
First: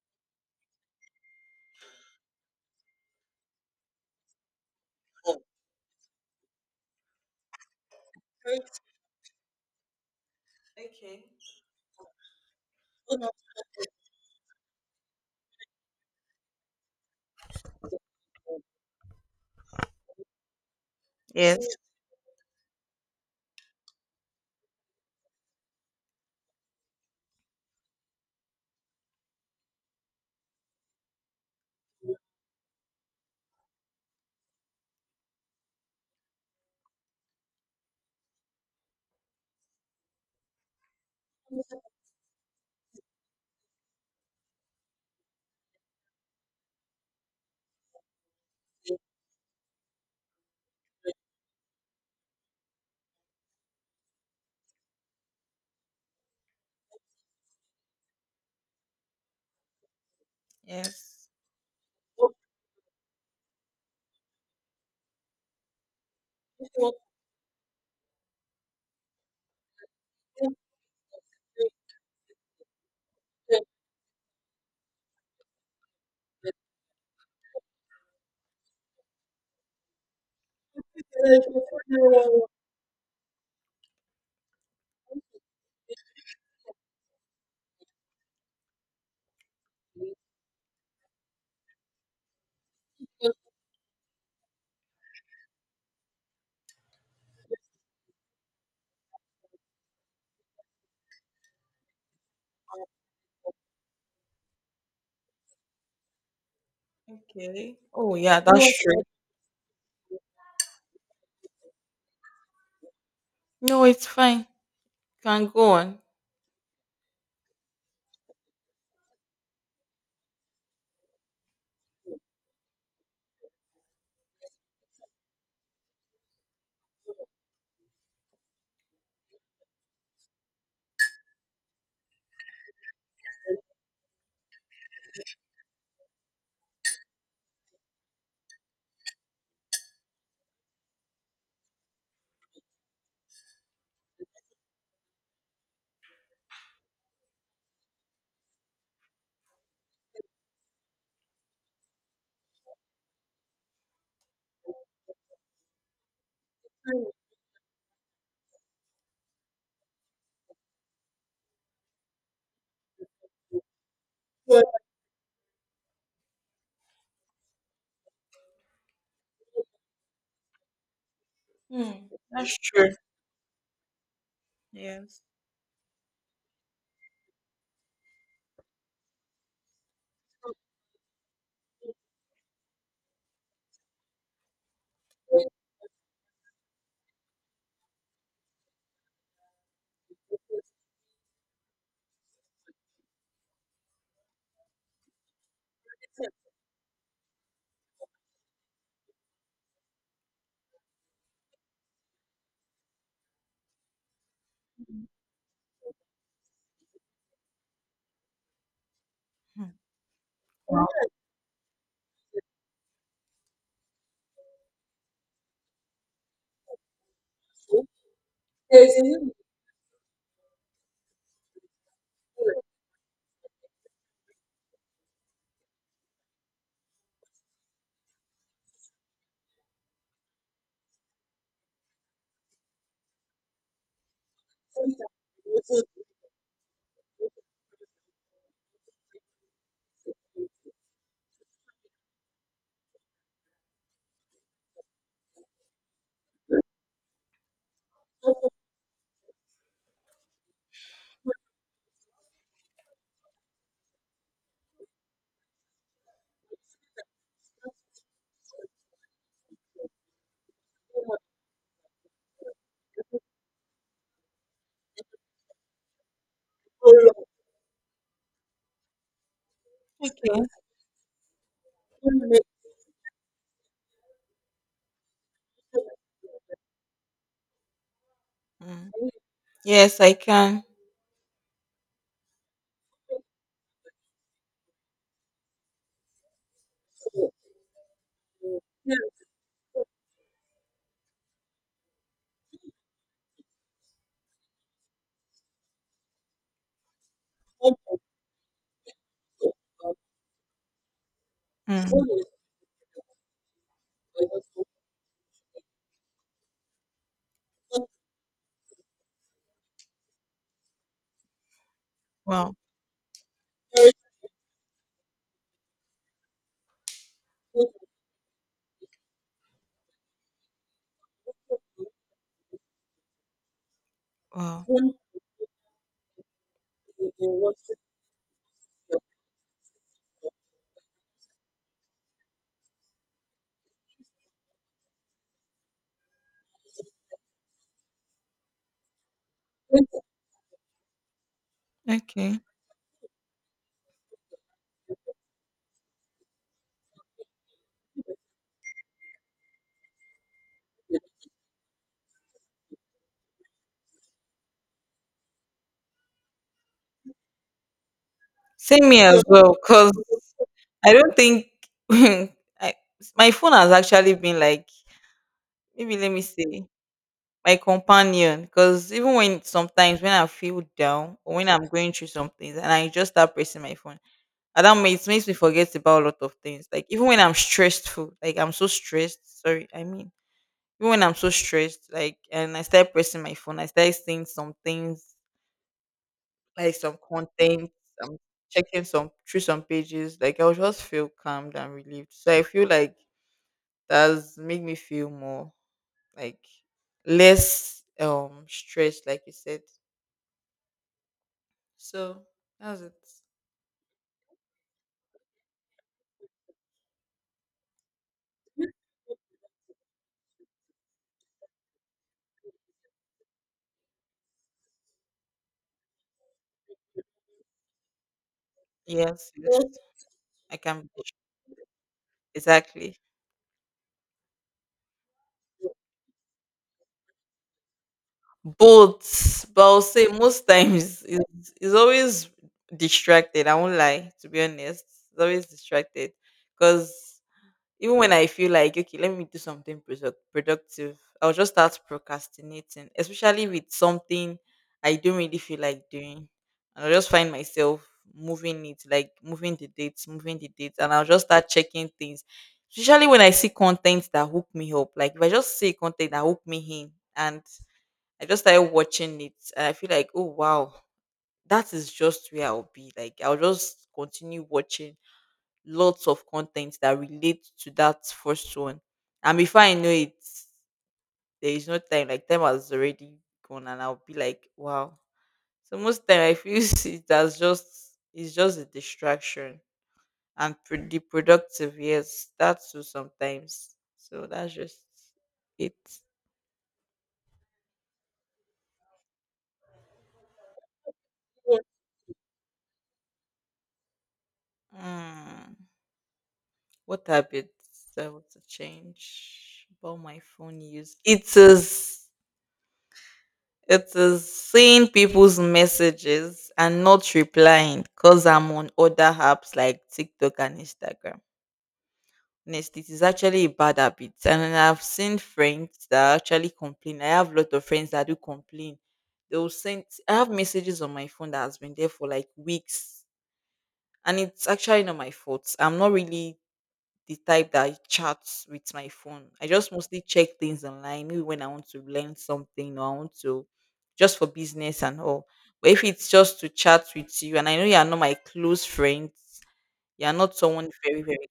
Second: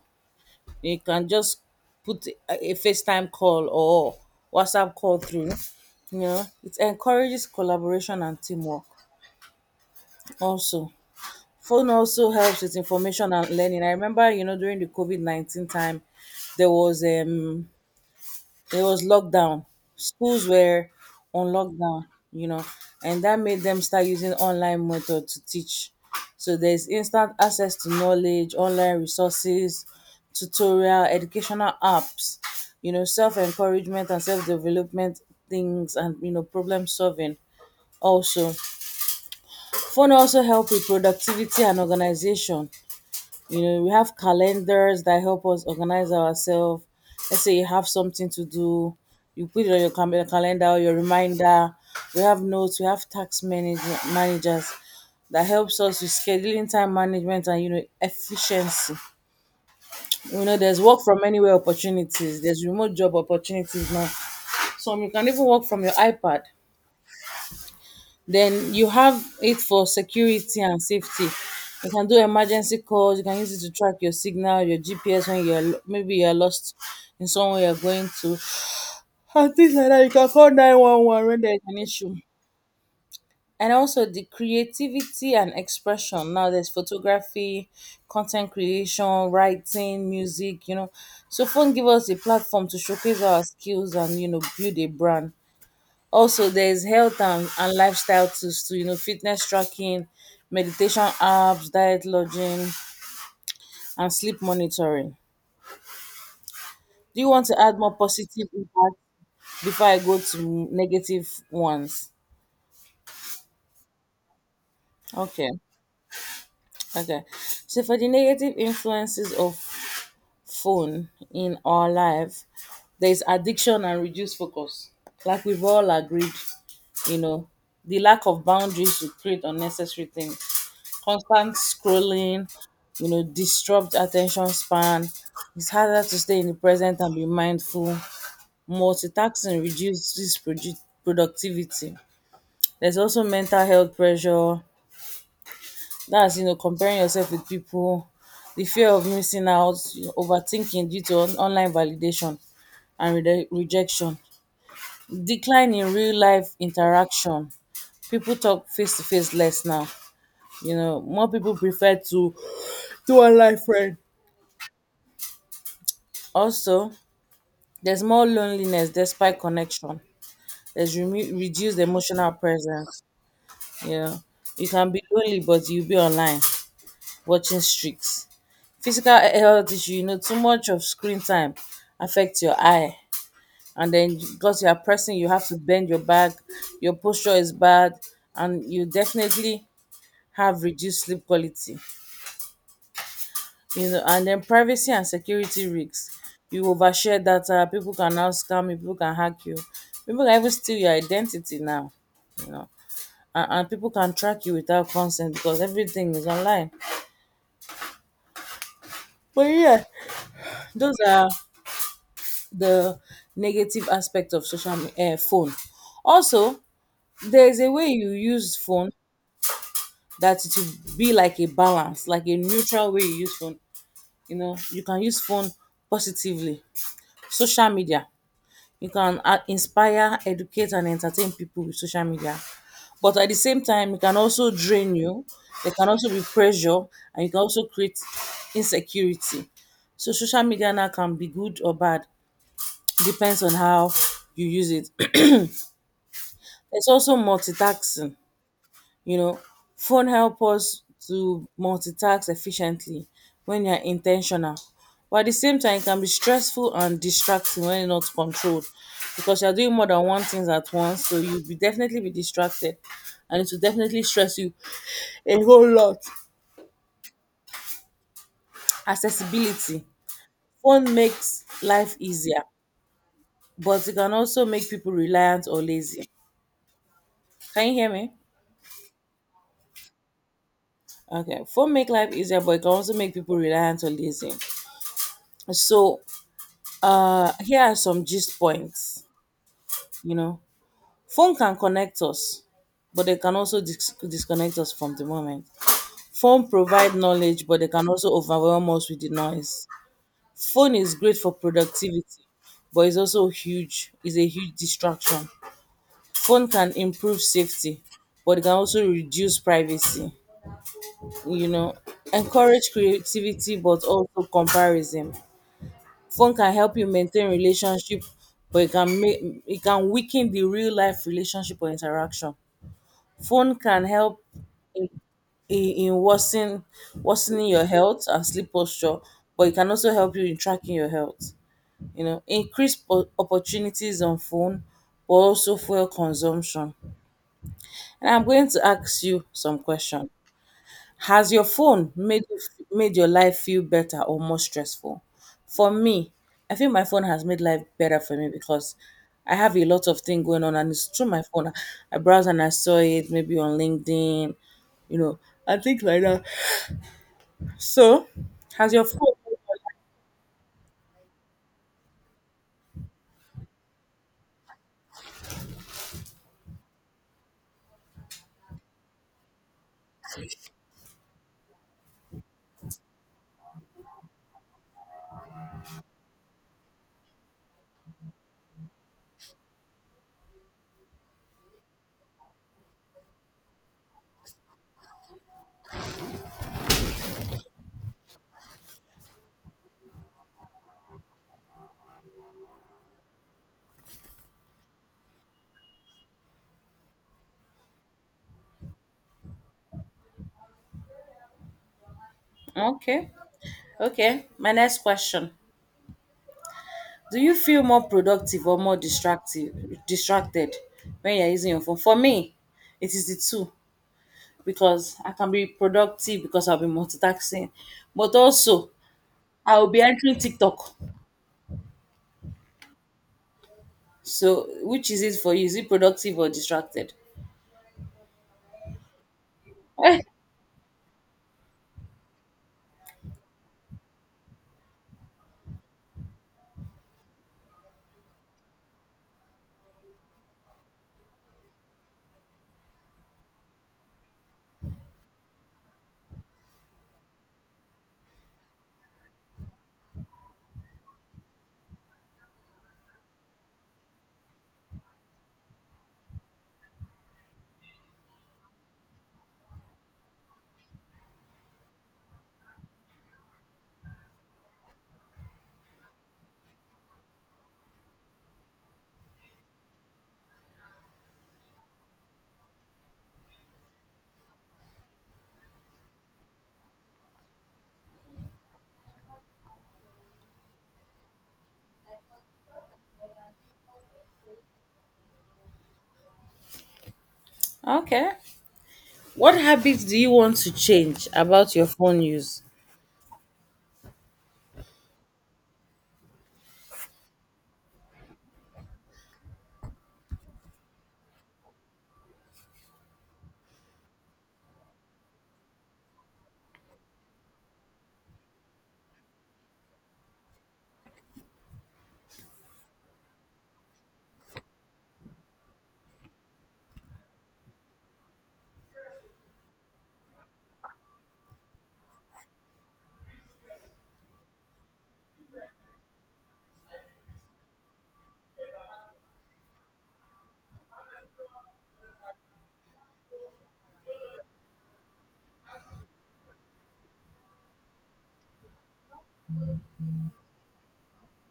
You can just put a FaceTime call or WhatsApp call through. It encourages collaboration and teamwork. Also, phone also helps with information and learning. I remember, during the COVID COVID-19 time, there was it was lockdown. Schools were on lockdown, you know, and that made them start using online method to teach. So there's instant access to knowledge, online resources, tutorial, educational apps, self encouragement and self development things, and problem solving. Also, phone also help with productivity and organization. We have calendars that help us organize ourselves. Let's say you have something to do, you put it on your calendar, your reminder. We have notes, we have tax managers that helps us with scheduling, time management, and efficiency. There's work from anywhere opportunities, there's remote job opportunities now, some you can even work from your iPad. Then you have it for security and safety. You can do emergency calls. You can use it to track your signal, your GPS when maybe you're lost in somewhere you're going to, and things like that. You can call 911 when there's an issue. And also the creativity and expression. Now there's photography, content creation, writing, music. So phone give us a platform to showcase our skills and build a brand. Also, there's health and lifestyle tools too, fitness tracking, meditation apps, diet lodging, and sleep monitoring. Do you want to add more positive impact before I go to negative ones? Okay, okay. So for the negative influences of phone in our life, there's addiction and reduced focus. Like we've all agreed, you know, the lack of boundaries to create unnecessary things. Constant scrolling, disrupt attention span. It's harder to stay in the present and be mindful. Multitasking reduces productivity. There's also mental health pressure. That's, comparing yourself with people, the fear of missing out, overthinking due to online validation and rejection, decline in real life interaction. People talk face to face less now. More people prefer to do online friend. Also, there's more loneliness despite connection. There's reduced emotional presence. Yeah. You can be lonely, but you'll be online watching streaks. Physical health issue, too much of screen time affects your eye. And then because you are pressing, you have to bend your back, your posture is bad, and you definitely have reduced sleep quality. And then privacy and security risks. You overshare data. People can now scam you, people can hack you, people can even steal your identity now. You know and, and people can track you without consent because everything is online. But yeah, those are the negative aspect of social, phone. Also, there's a way you use phone that it should be like a balance, like a neutral way you use phone. You can use phone positively. Social media, you can, inspire, educate, and entertain people with social media. But at the same time, it can also drain you. There can also be pressure, and you can also create insecurity. So social media now can be good or bad, depends on how you use it. It's also multitasking. You know, phone help us to multitask efficiently when you're intentional. But at the same time, it can be stressful and distracting when you're not controlled because you're doing more than one things at once. So you'll be definitely be distracted, and it will definitely stress you a whole lot. Accessibility. Phone makes life easier, but it can also make people reliant or lazy. Can you hear me? Okay, phone make life easier, but it can also make people reliant or lazy. So, here are some gist points. You know, phone can connect us, but they can also disconnect us from the moment. Phone provide knowledge, but they can also overwhelm us with the noise. Phone is great for productivity, but it's also huge. It's a huge distraction. Phone can improve safety, but it can also reduce privacy. You know, encourage creativity, but also comparison. Phone can help you maintain relationship, but it can weaken the real life relationship or interaction. Phone can help in, in worsening your health and sleep posture, but it can also help you in tracking your health. Increase opportunities on phone, but also fuel consumption. And I'm going to ask you some questions. Has your phone made your life feel better or more stressful? For me, I think my phone has made life better for me because I have a lot of things going on and it's through my phone. I browse and I saw it maybe on LinkedIn, you know, and things like that. So, has your phone? Okay, okay. My next question: do you feel more productive or more distracted when you're using your phone? For me, it is the two, because I can be productive because I'll be multitasking. But also, I'll be entering TikTok. So, which is it for you? Is it productive or distracted? Eh,
I do
okay. What habits do you want to change about your phone use?
like weeks. And it's actually not my fault. I'm not really the type that chats with my phone. I just mostly check things online, maybe when I want to learn something or I want to just for business and all. But if it's just to chat with you and I know you are not my client, you are not one very, very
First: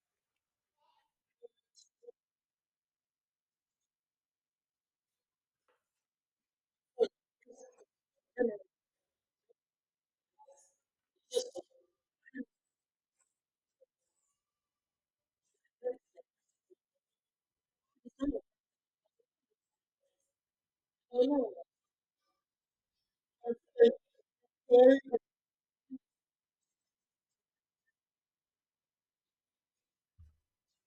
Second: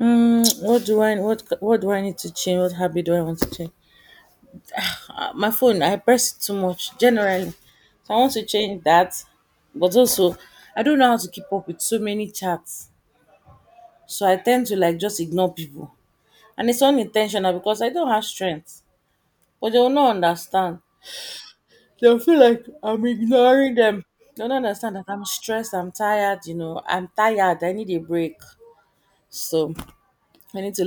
What do I need to change? What habit do I want to change? My phone, I press it too much generally, so I want to change that. But also, I don't know how to keep up with so many chats, so I tend to like just ignore people. And it's unintentional because I don't have strength. But they will not understand. They'll feel like I'm ignoring them. They don't understand that I'm stressed, I'm tired, I'm tired, I need a break. So I need to